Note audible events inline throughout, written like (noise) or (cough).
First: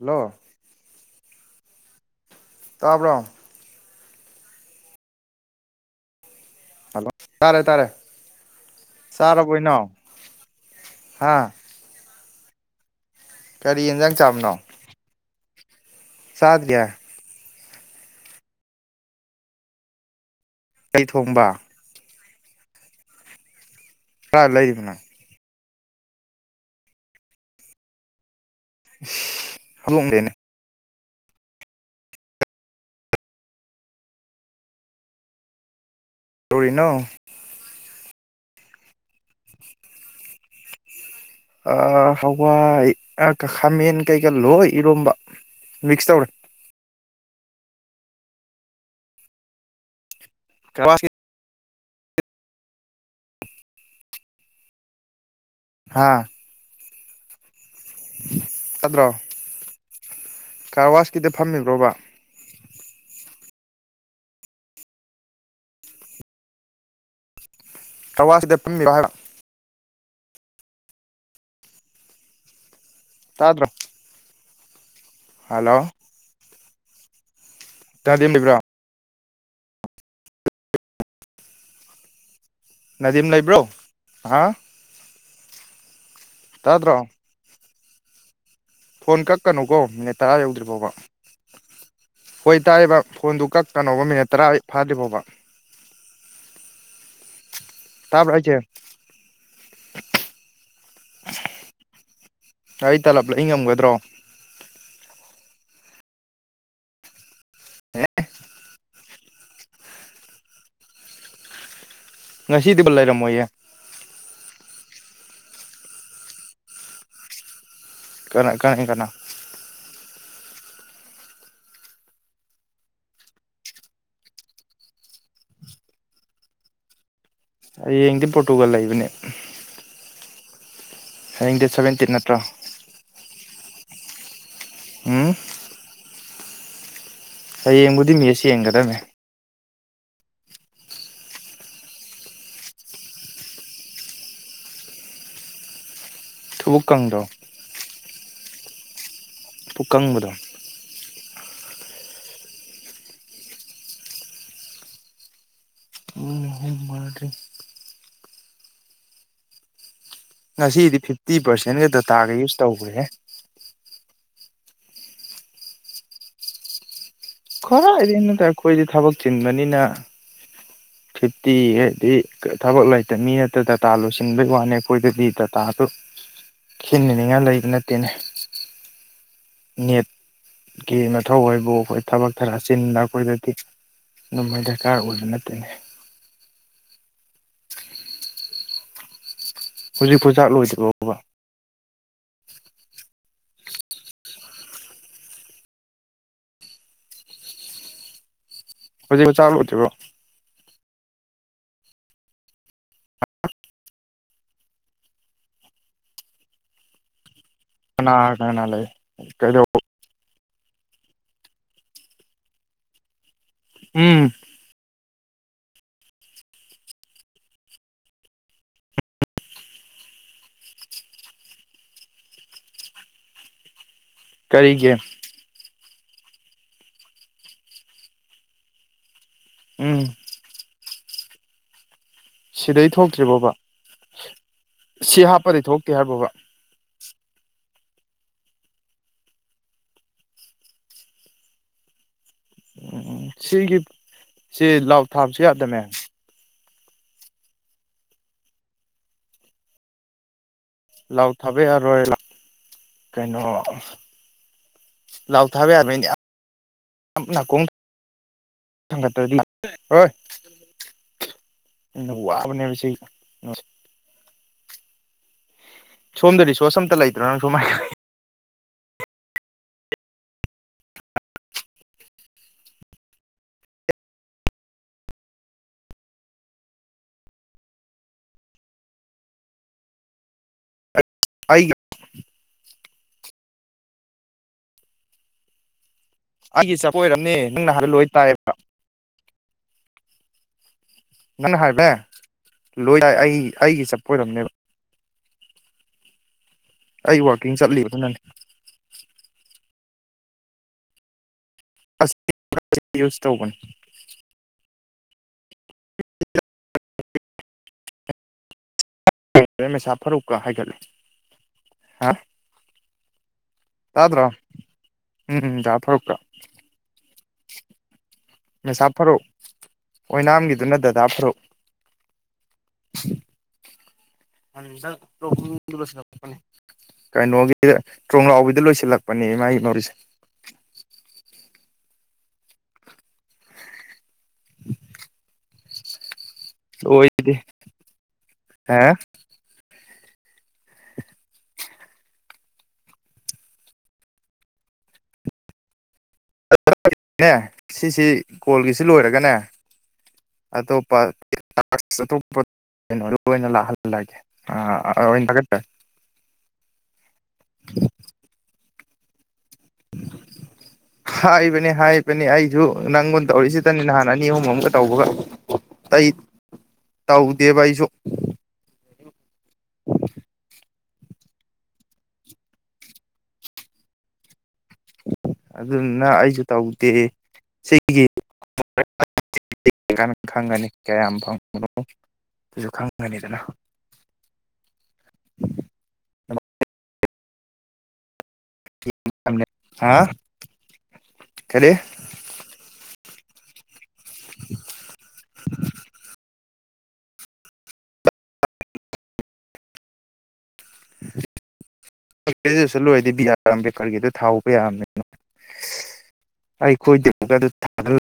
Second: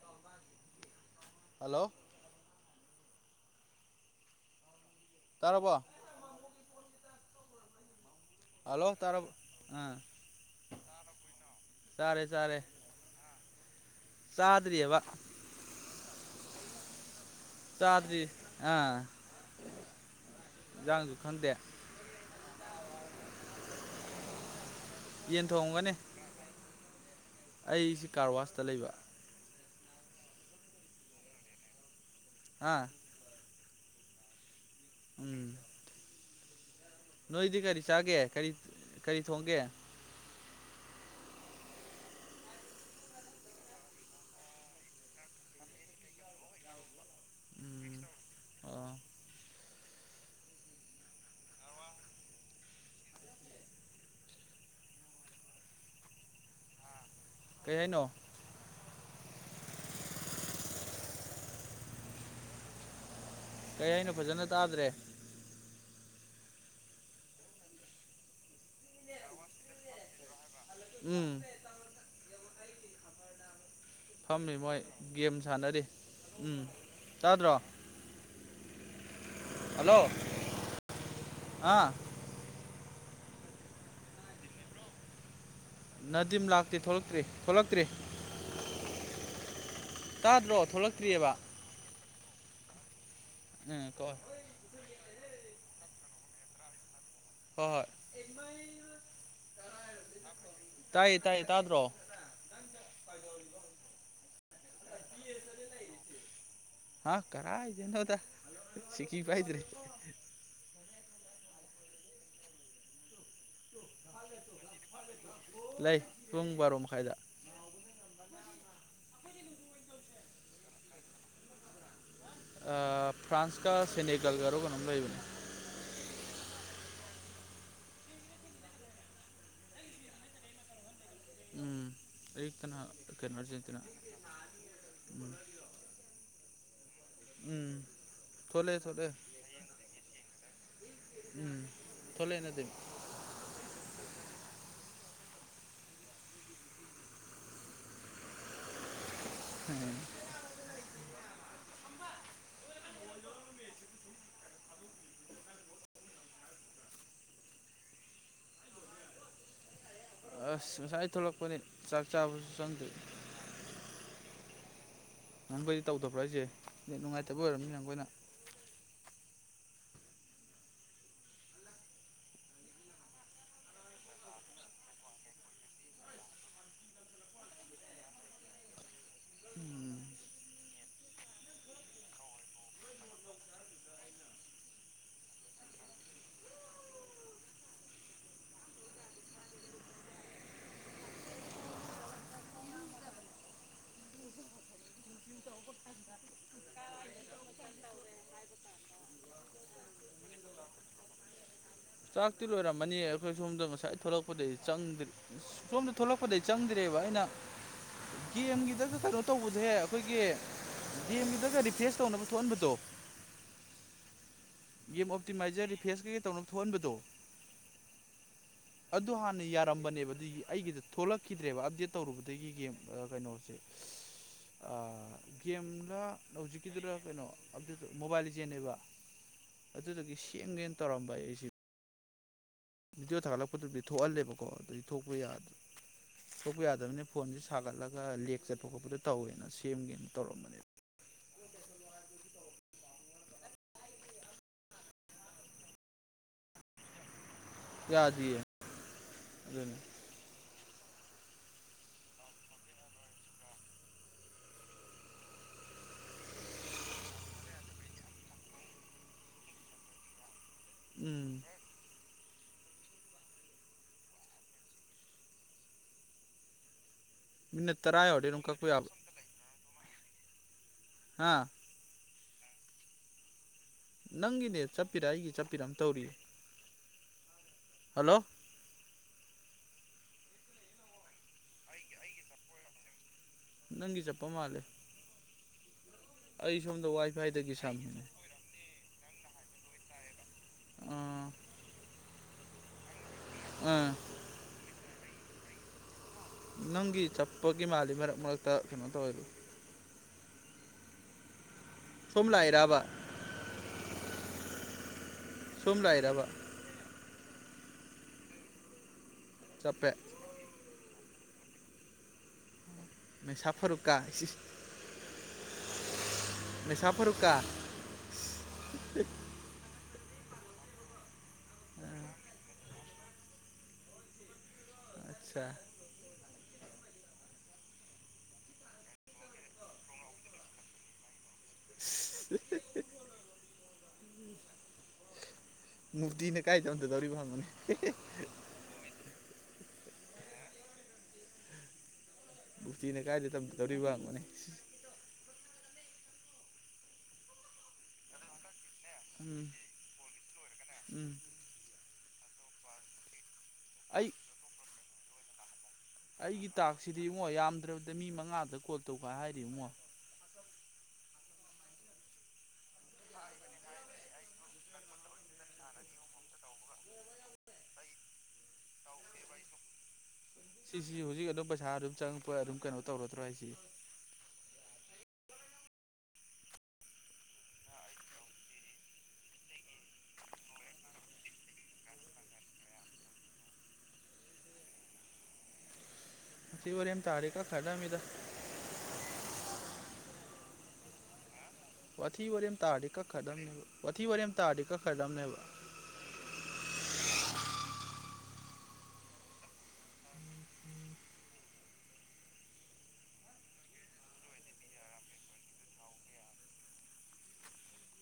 hello hello ꯇꯥꯕ꯭ꯔꯣ ꯇꯔꯔꯕꯣ hello ꯇꯥꯔꯦ ꯇꯥꯔꯦ ꯍꯜꯂꯣ ꯇꯔ ꯆꯥꯔꯕꯣ ꯏꯅꯥꯎ ꯑ ꯍꯥ ꯇꯔꯦ ꯆꯔꯦ ꯀꯔꯤ ꯌꯦꯟꯁꯥꯡ ꯆꯥꯕꯅꯣ ꯁꯥꯠ ꯌꯥꯌꯥ ꯇꯥꯗꯔꯤ ꯑꯥ ꯀꯩ ꯖꯥꯡꯁꯨ ꯈꯟꯗꯦ ꯊꯣꯡꯕ ꯍ ꯂꯩꯅ ꯇꯤꯟ ꯊ ꯍꯎꯒꯅꯦ ꯑꯩ ꯁꯤ ꯀꯔꯋꯥꯁ ꯇ ꯂꯩꯕ ꯍꯂꯣꯡꯗꯦꯅꯦ ꯍꯥ ꯎꯝ ꯇꯧꯔꯤꯅꯣ ꯅꯣꯏ ꯏꯗꯤ ꯀꯔꯤ ꯆꯥꯒꯦ ꯀꯔꯤ ꯀꯔꯤ ꯊꯣꯡꯒꯦ ꯍꯋꯥꯏ ꯈꯥꯃꯦꯟ ꯀꯩꯀꯥ ꯂꯣꯏ ꯏꯔꯣꯝꯕ ꯃꯤꯛꯁ ꯇꯧꯔꯦ ꯎꯝ ꯑꯣ ꯀ ꯍꯥ ꯀꯔꯤ ꯍꯥꯏꯅꯣ ꯑꯠꯇ ꯀꯥꯔꯋꯥꯁꯀꯤꯗ ꯐꯝꯃꯤꯕ꯭ꯔꯣꯕ ꯀꯩ ꯍꯥꯏꯩꯅꯣ ꯐꯖꯅ ꯇꯥꯗ꯭ꯔꯦ ꯀꯋꯥꯁꯤꯗꯄꯟ ꯃꯤꯔꯍꯔ ꯎꯝ ꯇ꯭ꯔꯣ ꯐꯝꯃꯤ ꯃꯣꯏ ꯒꯦꯝ ꯁꯥꯟꯅꯔꯤꯦ ꯎꯝ ꯌꯥꯗ꯭ꯔꯣ ꯏꯗꯤ ꯂꯩꯕ꯭ꯔꯣ ꯍꯜꯂꯣ ꯑꯥ ꯅꯗꯤꯝ ꯂꯩꯕ꯭ꯔꯣ ꯍꯥ ꯅꯅꯥꯗꯤꯝ ꯂꯥꯛꯇꯦ ꯇꯥꯗ꯭ꯔꯣ ꯊꯣꯛꯂꯛꯇ꯭ꯔꯤꯛꯇ ꯇ꯭ꯔꯦ ꯀꯅꯣ ꯀꯣ ꯃꯤꯅꯠ ꯇꯔꯥ ꯌꯧꯗ꯭ꯔꯤ ꯐꯥꯎꯕ ꯊꯣꯛꯂꯛꯇ꯭ꯔꯤꯑꯕ ꯍꯣꯏ ꯇꯔꯦꯕ ꯐꯣꯟꯗꯨ ꯎꯝ ꯀꯛꯀꯅꯣꯧꯕ ꯍꯣꯏ ꯃꯤꯅꯠ ꯇꯔꯥ ꯐꯥꯗ꯭ꯔꯤ ꯐꯥꯎꯕ ꯍ ꯍꯣꯏ ꯇꯕꯔꯁꯦ ꯇꯥꯏꯌꯦ ꯇꯥꯏꯌꯦ ꯇꯥꯗ꯭ꯔꯣ ꯑꯩ ꯇꯥꯂꯞꯂ ꯑꯩ ꯉꯝꯒꯗ꯭ꯔꯣ ꯍꯥ ꯀꯖꯦ ꯅꯗ ꯁꯤꯤꯈꯤ ꯄꯥꯏꯗꯦ ꯉꯁꯤꯗꯤꯕ ꯂꯩꯔꯝꯃꯣꯏꯦ ꯂꯩ ꯄꯨꯡ ꯔꯣ ꯃꯈ ꯃꯈꯥꯏꯗ ꯀ ꯀꯩꯅ ꯀ ꯐ꯭ꯔꯥꯟꯁꯀ ꯁꯦꯅꯤꯀꯜꯒꯥꯔꯣ ꯀꯅꯥꯝ ꯂꯩꯏꯕꯅꯦ ꯍꯌꯦꯡꯗꯤ ꯄꯣꯔꯇꯨꯒꯜ ꯂꯩꯕꯅꯦ ꯍꯌꯦꯡ ꯗꯦ ꯎꯝ ꯁꯚꯦꯟꯇꯤꯟ ꯅꯠꯇ꯭ꯔꯣ ꯑꯌꯨꯛꯇꯅ ꯀꯩꯅꯣ ꯑꯥꯔꯖꯦꯟꯇꯤꯅꯥ ꯎꯝ ꯎꯝ ꯍꯌꯦꯡꯕꯨꯗꯤ ꯃꯤꯁ ꯊꯣꯛꯂꯛꯑꯦ ꯌꯦꯡꯒꯗꯅꯦ ꯊꯣꯛꯂꯛꯑꯦ ꯎꯝ ꯊꯣꯛꯂꯦꯅꯗꯤ ꯊꯕꯛꯀꯪꯗ ꯄꯨꯀꯪꯕꯗꯣ ꯎ ꯍ ꯃꯥꯔꯤ ꯑꯁ ꯉꯁꯤꯗꯤ ꯉꯁꯥꯏ ꯐꯤꯐꯇꯤ ꯊꯣꯛꯂꯛꯄꯅꯦ ꯄꯥꯔꯁꯦꯟꯒ ꯆꯥꯛ ꯗꯇꯥꯒ ꯆꯥꯕꯁꯨ ꯌꯨꯁ ꯆꯪꯗ꯭ꯔꯤ ꯇꯧꯈ꯭ꯔꯦ ꯅꯪꯕꯨꯩꯗꯤ ꯇꯧꯗꯕ꯭ꯔꯥ ꯑꯩꯁꯦ ꯅꯨꯡꯉꯥꯏꯇꯦ ꯈ ꯑꯦ ꯅꯗꯈꯣꯏꯗꯤ ꯊꯕ ꯆꯤꯟꯕꯅꯤꯅ ꯐꯤꯐꯇꯤ ꯍꯥꯏꯗꯤ ꯊꯕꯛ ꯂꯩꯇ ꯃꯤ ꯅꯠꯇ ꯗꯥꯇꯥ ꯂꯣꯏꯁꯤꯟꯕꯩ ꯋꯥꯅꯤ ꯑꯩꯈꯣꯏꯗꯗꯤ ꯗꯥꯇꯥꯗꯨ ꯈꯦꯠꯅꯅꯤꯡꯉꯥꯏ ꯂꯩꯕ ꯅꯠꯇꯦꯅꯦ ꯅꯦꯠꯀꯤ ꯃꯊꯧ ꯍꯥꯏꯕꯨ ꯑꯩꯈꯣꯏ ꯊꯕꯛ ꯈꯔ ꯆꯤꯟꯕ ꯑꯩꯈꯣꯏꯗꯗꯤ ꯑꯗꯨꯃꯥꯏ ꯗꯔꯀꯥꯔ ꯑꯣꯏꯕ ꯅꯠꯇꯅꯤ ꯍꯧꯖꯤꯛꯄꯣꯖꯥꯛ ꯂꯣꯏꯗ꯭ ꯐꯥꯎꯕ ꯍꯧꯖꯤꯛ ꯃ ꯆꯥꯂꯨꯔꯇꯕ꯭ꯔꯣ ꯆꯥꯛꯇꯤ ꯂꯣꯏꯔꯝꯃꯅꯤ ꯑꯩꯈꯣꯏ ꯁꯣꯝꯗ ꯉꯁꯥꯏ ꯊꯣꯛꯂꯛꯄꯗꯒꯤꯩ ꯆꯪꯗ꯭ꯔꯦ ꯁꯣꯝꯗ ꯊꯣꯛꯂꯛꯄꯗꯒꯤꯩ ꯆꯪꯗ꯭ꯔꯦꯕ ꯑꯩꯅ ꯀꯅꯥ ꯀꯅꯥ ꯒꯦꯝꯒꯤꯗ ꯂꯩ ꯀꯩꯅꯣ ꯇꯧꯕꯁꯦ ꯀꯩꯗꯧ ꯑꯩꯈꯣꯏꯒꯤ ꯦꯝꯒꯤꯗꯒ ꯔꯤꯐ꯭ꯔꯦꯁ ꯇꯧꯅꯕ ꯊꯣꯛꯍꯟꯕꯗꯣ ꯎꯝ ꯒꯦꯝ ꯑꯣꯞꯇꯤꯃꯥꯏꯖꯔ ꯔꯤꯐꯦꯁ ꯀꯩꯀꯩ ꯇꯧꯅꯕ ꯊꯣꯛꯍꯟꯕꯗꯣ ꯑꯗꯨ ꯍꯥꯟꯅ ꯌꯥꯔꯝꯕꯅꯦꯕ ꯑꯗꯨ ꯑꯩꯒꯤꯗ ꯊꯣꯛꯂꯛꯈꯤꯗ꯭ꯔꯦꯕ ꯑꯞꯗꯦꯠ ꯇꯧꯔꯨꯕꯗꯒꯤ ꯒꯦꯝ ꯀꯩꯅꯣꯁꯦ ꯀꯔꯤꯒꯤ ꯍꯧꯖꯤꯛꯀꯤꯗꯨꯗ ꯀꯩꯅꯣ ꯃꯣꯕꯥꯏꯜ ꯆꯦꯟꯅꯕ ꯎꯝ ꯑꯗꯨꯗꯒꯤ ꯁꯦꯡꯒ ꯇꯧꯔꯝꯕ ꯑꯩꯁꯤ ꯁꯤꯗꯩ ꯚꯤꯗꯤꯑꯣ ꯊꯣꯛꯇ꯭ꯔꯤꯕꯣꯕ ꯊꯥꯒꯠꯂꯛꯄꯗꯨꯗꯤ ꯊꯣꯛꯍꯜꯂꯦꯕꯀꯣ ꯁꯤ ꯑꯗꯨꯗꯤꯄ ꯍꯥꯞꯄꯗꯩ ꯊꯣꯛꯇꯦ ꯍꯥꯏꯕꯣꯕ ꯊꯣꯛꯄ ꯌꯥꯗꯕꯅꯤ ꯐꯣꯟꯁꯦ ꯁꯥꯒꯠꯂꯒ ꯂꯦꯛ ꯆꯠꯄ ꯈꯣꯠꯄꯗ ꯇꯧꯋꯦꯅ ꯁꯦꯝꯒꯦꯅ ꯇꯧꯔꯝꯕꯅꯦ ꯎꯝ ꯁꯤꯒꯤ ꯁꯤ ꯂꯥꯎ ꯊꯥꯕꯁꯨ ꯌꯥꯗꯅꯦ ꯌꯥꯗ ꯑꯗꯨꯅꯤ ꯂꯥꯎ ꯊꯥꯕ ꯌꯥꯔꯣꯏ ꯂꯥꯎ ꯀꯩꯅꯣ ꯂꯥꯎ ꯊꯥꯕ ꯌꯥꯔꯣꯏꯅꯦ ꯅꯥꯀꯣꯡ ꯍꯣꯏ ꯎꯝ ꯋꯥꯕꯅꯦ ꯊ ꯑ ꯁꯣꯝꯗꯔꯤ ꯁꯣꯁꯟ ꯇꯂ ꯂꯩ ꯃꯤ ꯇꯔꯥ ꯋꯥꯔꯤꯦ ꯑꯗꯨ ꯀꯣꯏ ꯍꯥꯥ ꯅꯪꯒꯤꯅꯦ ꯆꯠꯄꯤꯔꯥ ꯑꯩꯒꯤ ꯆꯠꯄꯤꯔꯑ ꯇꯧꯔꯤ ꯍꯜꯂꯣ ꯑꯒ ꯅꯪꯒꯤ ꯆꯠꯄ ꯃꯥꯜꯂꯦ ꯑꯩ ꯑꯩꯒꯤ ꯁꯣꯝꯗ ꯆꯄ ꯋꯥꯏ ꯑꯣꯏꯔꯕꯅꯦ ꯐꯥꯏꯗꯒꯤ ꯅꯪꯅ ꯍꯥꯟ ꯁꯝꯃꯤꯅꯦ ꯂꯣꯏ ꯇꯥꯏꯌꯦꯕ ꯑꯥ ꯃꯅ ꯍꯥꯏ ꯂꯣꯏ ꯂ ꯑꯩ ꯑꯩꯒꯤ ꯑꯥ ꯆꯠꯄ ꯑꯣꯏꯔꯝꯅꯦꯕ ꯅꯪꯒꯤ ꯑꯩ ꯋꯥꯛꯀꯤꯡ ꯆꯠꯄꯒꯤ ꯃꯥꯜꯂꯤ ꯆꯠꯂꯤꯕꯗꯨꯅꯅꯦ ꯃꯔꯛ ꯃꯔꯛꯇ ꯀꯩꯅꯣ ꯇꯧꯋꯂꯨ ꯁꯣꯝ ꯂꯥꯛꯏꯔꯕ ꯌꯁ ꯇꯧꯕꯟ ꯁꯣꯝ ꯂꯥꯏꯔꯕ (unintelligible) ꯆꯞꯄꯦ ꯃꯩꯁꯥ ꯐꯔꯨꯛꯀ ꯍꯥꯏꯒꯠꯂ ꯍꯥ ꯃꯦꯁꯥ ꯐꯔꯨꯛꯥ ꯇꯥꯗ꯭ꯔꯣ ꯎꯝ ꯗꯥ ꯐꯔꯨꯛꯀ ꯃꯁꯥ ꯐꯔꯨꯛ ꯁꯤꯀ ꯃ ꯁꯥꯥꯞ ꯐꯔꯣ ꯑꯣꯏꯣꯏ ꯅꯥꯝꯒꯤꯗꯨꯅ ꯗꯗꯥ ꯐ꯭ꯔꯨꯞ ꯑ ꯣ ꯑꯠꯆꯥ ꯀꯩꯅꯣꯒꯤ ꯊꯣꯡꯡꯂꯥꯎꯕꯤꯗ ꯂꯣꯏꯁꯤꯜꯂꯛꯄꯅꯦ ꯏꯃꯥꯒꯤ ꯃꯧꯔꯤꯁꯦ (unintelligible) ꯃꯐꯇꯅ ꯀꯥꯏ ꯆꯗ ꯇꯧꯔꯤ ꯐ ꯂꯣꯏꯗꯦ ꯃꯅꯤ ꯑꯦ ꯤꯅꯦ ꯀꯥꯏꯗꯇ ꯇꯧꯔꯤ ꯋꯥ ꯃꯅꯤ ꯅꯦ ꯁꯤꯁꯤ ꯀꯣꯜꯒꯤꯁꯤ ꯂꯣꯏꯔꯒꯅꯦ ꯎꯝ ꯑꯇꯣꯞꯄ ꯎꯝ ꯇꯞꯄ ꯂꯣꯏꯅ ꯑꯩ ꯂꯥꯛꯍꯜꯂꯒꯦ ꯑ ꯑꯥ ꯑ ꯑꯣꯏ ꯊꯠ ꯑꯩꯒꯤ ꯇꯥꯛꯁꯤꯗꯤ ꯏꯡꯉꯣ ꯌꯥꯝꯗ꯭ꯔꯕꯗ ꯃꯤ ꯃꯉꯥꯗ ꯀ ꯇ ꯀ ꯍꯥꯏꯔꯤ ꯃꯣ ꯍꯥꯏꯕꯅꯦ ꯍꯥꯏꯕꯅꯦ ꯑꯩꯁꯨ ꯅꯪꯉꯣꯟ ꯇꯧꯔꯤꯁꯤꯗꯅꯤ ꯅꯍꯥꯟ ꯑꯅꯤ ꯑꯍꯨꯝ ꯑꯝꯒ ꯇꯧꯕꯒ ꯑꯩ ꯇꯧꯗꯦꯕ ꯑꯩꯁꯨ ꯎꯝ ꯁꯤꯁꯤ ꯍꯧꯖꯤꯛ ꯑꯗꯨꯝ ꯄꯩꯁꯥ ꯑꯗꯨꯝ ꯆꯪꯉꯛꯄ ꯑꯗꯨꯝ ꯀꯩꯅꯣ ꯇꯧꯔꯗ꯭ꯔꯣ ꯍꯥꯏꯁꯤ ꯑꯗꯨꯅ ꯑꯩꯁꯨ ꯇꯧꯗꯦ ꯁꯤꯒꯤ ꯈꯪꯒꯅꯤ ꯀꯌꯥꯝ ꯐꯪꯕꯅꯣ ꯑꯗꯨꯁꯨ ꯈꯪꯒꯅꯤꯗꯅ ꯋꯥꯔꯤ ꯌꯥꯝꯅ ꯇꯥꯔ ꯀꯥ ꯈꯥꯗ ꯃꯤꯗ ꯍꯥ ꯀꯔꯤ ꯑꯊꯤ ꯑꯣꯏꯔꯝ ꯇꯥ ꯀ ꯀꯗꯝꯅꯦꯕ ꯋꯥꯊꯤ ꯋꯥꯔꯤ ꯑꯃ ꯇꯥꯔꯗꯤ ꯀꯛꯈ꯭ꯔꯗꯕꯅꯦꯕ ꯒ꯭ꯔꯦꯖꯨꯑꯦꯁꯟ ꯂꯣꯏꯔꯗꯤ ꯕꯤ ꯑꯥꯔ ꯑꯝꯕꯦꯗꯀꯔꯒꯤꯗ ꯊꯥꯎꯧꯕ ꯌꯥꯕꯅꯤꯅ ꯑꯩꯈꯣꯏꯗꯃꯛꯇ ꯑꯗꯨ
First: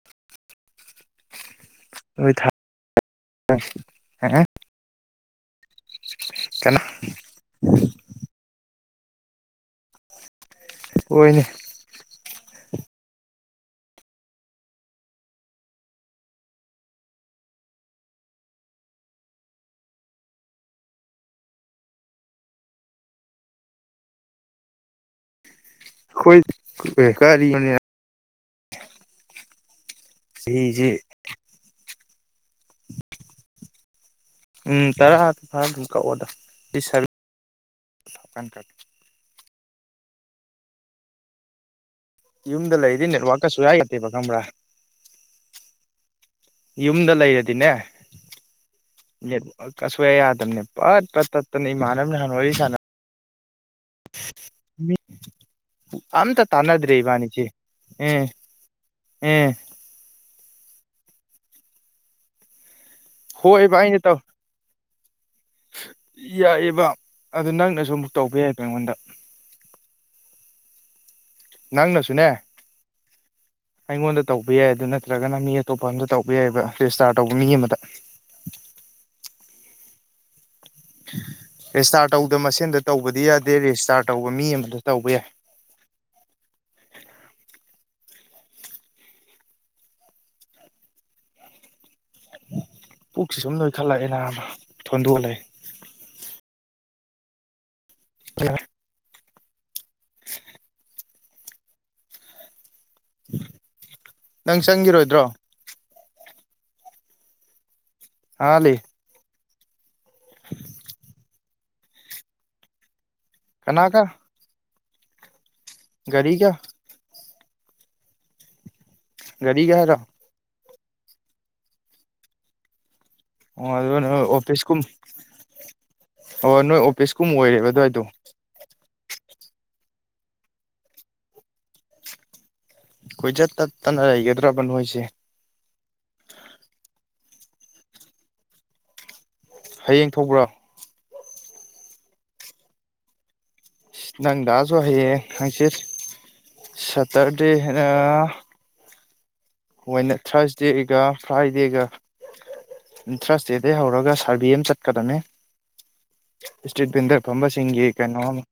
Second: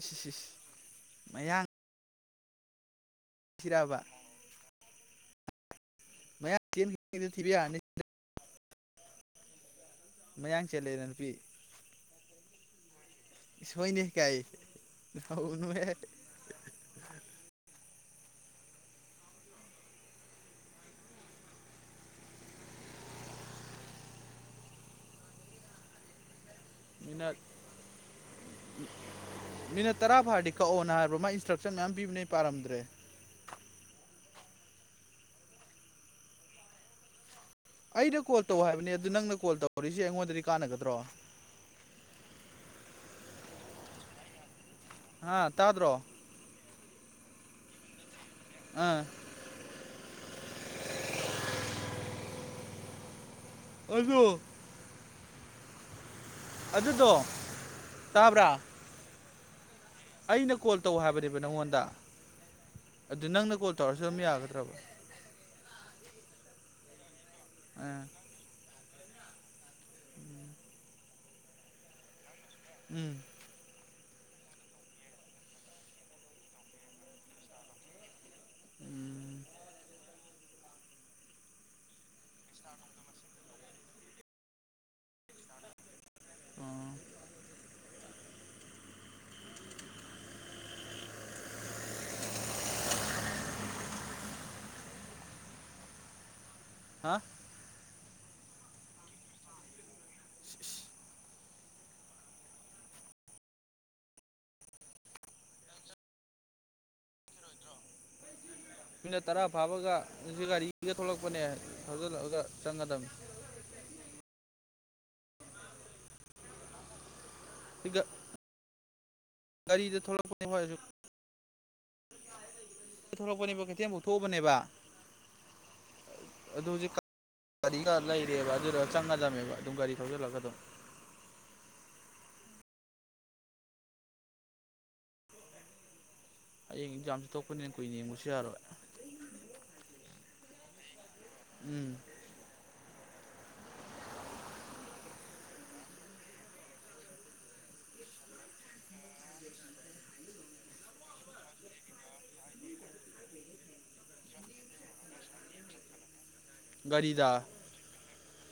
ꯏꯁꯤ ꯁꯤꯁ ꯃꯌꯥꯡ ꯑꯣꯏꯣꯏ ꯊꯥ ꯊꯤꯔꯛꯑꯕ ꯍꯥꯏ ꯀꯅꯣ ꯊꯤꯕꯤ ꯌꯥꯅꯤ ꯃꯌꯥꯡ ꯆ ꯂꯩꯔꯅꯤꯄꯤ ꯍꯣꯏꯅꯦ ꯁꯣꯏꯅꯤ ꯀꯥꯏꯥꯏ ꯑꯩꯣꯏ ꯀꯥꯔꯤꯅꯦ ꯃꯤꯅ ꯇꯔꯥ ꯐꯥꯗꯤ ꯆꯍꯤꯁꯤ ꯀꯛꯑꯣꯅ ꯍꯥꯏꯕ꯭ꯔ ꯃꯥ ꯏꯟꯁꯇ꯭ꯔꯛꯁꯟ ꯃꯌꯥꯝ ꯄꯤꯅꯦ ꯄꯥꯔꯝꯗ꯭ꯔꯦ ꯐꯀ ꯑꯣꯗꯔ ꯑꯩꯅ ꯀꯣꯜ ꯇꯧ ꯍꯥꯏꯕꯅꯦ ꯑꯗꯨ ꯅꯪꯅ ꯀꯣꯜ ꯇꯧ ꯀꯣꯔꯤꯁꯦ ꯑꯩꯉꯣꯟꯗꯗꯤ ꯀꯥꯟꯅꯒꯗ꯭ꯔꯣ ꯌꯨꯝꯗ ꯂꯩꯔꯤꯗꯤ ꯅꯦꯠꯋꯥꯥꯛꯀꯁꯨ ꯌꯥꯏ ꯌꯥꯠꯇꯦꯕ ꯈꯪꯝꯕ꯭ꯔꯥ ꯍꯥ ꯇꯥꯎꯗ꯭ꯔꯣ ꯌꯃꯗꯂ ꯏꯔꯗꯅꯦ ꯑꯥ ꯀꯁꯣ ꯌꯥꯗ ꯄꯠ ꯄꯠ ꯇꯠꯇꯅ ꯏꯃꯥꯟꯅꯕꯅ ꯅꯍꯥꯟ ꯋꯥꯔꯤ ꯁꯥꯟꯅꯕ ꯑꯗꯨꯗꯣ ꯑꯝꯇ ꯇꯥꯟꯅꯗ ꯔꯕꯥꯅꯤꯁꯤ ꯎꯝ ꯇꯥꯕ꯭ꯔꯥ ꯎꯝ ꯑꯩꯅ ꯀꯣꯜ ꯇꯧ ꯍꯥꯏꯕꯅꯦꯕ ꯅꯪꯉꯣꯟꯗ ꯑꯗꯨ ꯅꯪꯅ ꯀꯣꯜ ꯍꯣꯏꯕ ꯇꯧꯔꯁꯨ ꯑꯗꯨꯝ ꯌꯥꯒꯗ꯭ꯔꯕ ꯌꯥꯏ ꯑꯦꯕ ꯑꯗꯨ ꯅꯪꯅꯁꯨ ꯑꯥ ꯑꯃꯨꯛ ꯇꯧꯕ ꯌꯥꯏ ꯄꯉꯗ ꯅꯪ ꯅꯁꯨꯅꯦ ꯎꯝ ꯑꯩꯉꯣꯟꯗ ꯇꯧꯕ ꯌꯥꯏ ꯑꯗꯨ ꯅꯠꯇ꯭ꯔꯒꯅ ꯃꯤ ꯑꯇꯣꯞꯄ ꯑꯝꯗ ꯇꯧꯕ ꯌꯥꯏꯑꯕ ꯔꯦꯖꯤꯁꯇꯥꯔ ꯇꯧꯕ ꯃꯤ ꯑꯃꯗ ꯎꯝ ꯔꯦꯖꯤꯁꯇꯥꯔ ꯇꯧꯗꯕ ꯃꯁꯦꯟꯗ ꯇꯧꯕꯗꯤ ꯌꯥꯗꯦ ꯔꯦꯖꯤꯁꯇꯥꯔ ꯇꯧꯕ ꯃꯤ ꯑꯃꯗ ꯇꯧꯕ ꯌꯥꯏ ꯑꯣ ꯄꯨꯛꯁꯤ ꯁꯨꯝ ꯅꫭꯏꯈꯠꯂꯛꯑꯦ ꯅꯥꯕꯥ ꯊꯣꯟꯗꯣꯜꯂꯦ ꯍꯥ ꯑ ꯏꯁ (inaudible) ꯅꯪ ꯆꯪꯈꯤꯔꯣꯏꯗ꯭ꯔꯣ ꯍꯥ ꯂꯤ ꯃꯤꯅꯠ ꯇꯔꯥ ꯐꯥꯕꯒꯁꯤ ꯒꯥꯔꯤꯒ ꯊꯣꯛꯂꯛꯄꯅꯦ ꯊꯧꯖꯤꯜꯂꯛꯑꯒ ꯆꯪꯉ ꯗꯝꯅꯤ ꯀꯅꯥ ꯒ ꯒꯔꯤ ꯒ ꯏꯒ ꯒꯥꯔꯤꯒ ꯒꯥꯔꯤꯗ ꯍꯥꯏꯔꯣ ꯊꯣꯛꯂꯛꯄꯅꯦ (unintelligible) ꯁꯨ ꯊꯣꯛꯂꯛꯄꯅꯦꯕ ꯑꯣ ꯀꯩꯊꯦꯜꯐꯥꯎ ꯑꯗꯨꯒ ꯅꯣꯏ ꯊꯣꯛꯑꯕꯅꯦꯕ ꯑꯣꯐꯤꯁ ꯀꯨꯝ ꯑꯣ ꯑꯗꯨ ꯅꯣꯏ ꯍꯧꯖꯤꯛ ꯑꯣꯐꯤꯁꯀꯨꯝ ꯑꯣꯏꯔꯦꯕ ꯑꯗꯨꯋꯥꯏꯗꯣ ꯆꯪꯉꯗꯝꯅꯦꯕ ꯑꯗꯨꯝ ꯒꯥꯔꯤ ꯊꯥꯎꯖꯜ ꯂꯒ ꯑꯗꯨꯝ ꯀꯣꯏꯆꯠ ꯇꯠ ꯇꯅ ꯂꯩꯒꯗ꯭ꯔꯕ ꯅꯣꯏꯁꯦ ꯍꯌꯦꯡ ꯑꯦꯛꯖꯥꯝꯁꯨ ꯊꯣꯛꯣꯛꯄꯅꯤꯅ ꯀꯨꯏꯅ ꯌꯦꯡꯕꯁꯨ ꯌꯥꯔꯣꯏ ꯍꯌꯦꯡ ꯊꫭꯛꯕ꯭ꯔꯣ ꯎꯝ ꯁ ꯅꯪ ꯗꯥꯁꯨ ꯍꯌꯦꯡ ꯍꯪꯆꯤꯠ ꯁꯇꯔꯗꯦꯅ ꯍꫭꯏꯅ ꯊ꯭ꯔꯁꯗꯦꯒ ꯐ꯭ꯔꯥꯏꯗꯦꯒ ꯊ꯭ꯔꯁꯗꯦꯗꯩ ꯍꯧꯔꯒ ꯁꯥꯔꯚꯦ ꯑꯃ ꯆꯠꯀꯗꯝꯅꯤ ꯏꯁꯇ꯭ꯔꯤꯠ ꯚꯦꯟꯗꯔ ꯒꯥꯔꯤꯗ ꯐꯝꯕ ꯁꯤꯡꯒꯤ ꯀꯩꯅꯣ ꯑꯃ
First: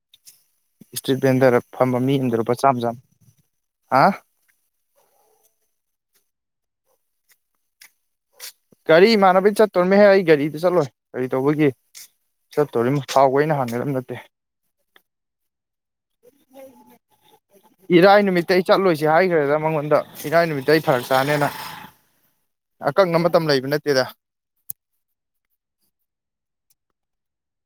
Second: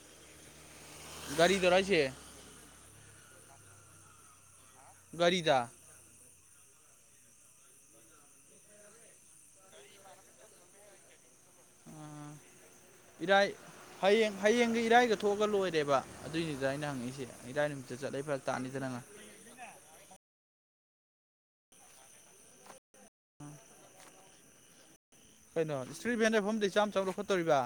ꯏꯁꯇ꯭ꯔꯤꯠ ꯚꯦꯟꯗꯔ ꯒꯥꯔꯤꯗꯔꯣ ꯐꯝꯕ ꯍꯥꯏꯁꯦ ꯃꯤ ꯑꯃꯗ ꯂꯨꯄꯥ ꯆꯥꯝ ꯆꯥꯝ ꯍꯥ ꯒꯥꯔꯤꯗ ꯒꯥꯔꯤ ꯏꯃꯥꯟꯅꯕꯩ ꯆꯠꯇꯣꯏꯃꯦꯍꯦ ꯑꯩ ꯒꯥꯔꯤꯗ ꯆꯠꯂꯣꯏ ꯀꯔꯤ ꯇꯧꯕꯒꯤ ꯆꯠꯇꯣꯔꯤꯃꯣ ꯊꯥꯎꯒ ꯏꯔꯥꯏ ꯑꯩꯅ ꯍꯥꯟꯒꯗꯕ ꯅꯠꯇꯦ ꯍꯌꯦꯡ ꯍꯌꯦꯡꯒ ꯏꯔꯥꯏꯒ ꯊꯣꯛꯑꯒ ꯂꯣꯏꯔꯦꯕ ꯑꯗꯨꯏꯅꯤꯗ ꯑꯩꯅ ꯍꯪꯉꯛꯏꯁꯦ ꯏꯔꯥꯏ ꯅꯨꯃꯤꯠꯇ ꯏꯔꯥꯏ ꯆꯠꯂ ꯐꯔꯛ ꯅꯨꯃꯤꯠꯇ ꯑꯩ ꯇꯥꯅꯤꯗꯥ ꯅꯪꯅ ꯇꯩ ꯐꯔꯛ ꯇꯥꯅꯦꯅ ꯑꯀꯪꯕ ꯃ ꯃꯇꯝ ꯂꯩꯕ ꯅꯠꯇꯦꯗ ꯀꯩꯅꯣ ꯏꯁꯇ꯭ꯔꯤꯠ ꯚꯦꯟꯗꯔ ꯐꯝꯕꯗꯩ ꯆꯥꯝ ꯆꯥꯝ ꯂꯧꯈꯠꯇꯣꯔꯤꯕꯥ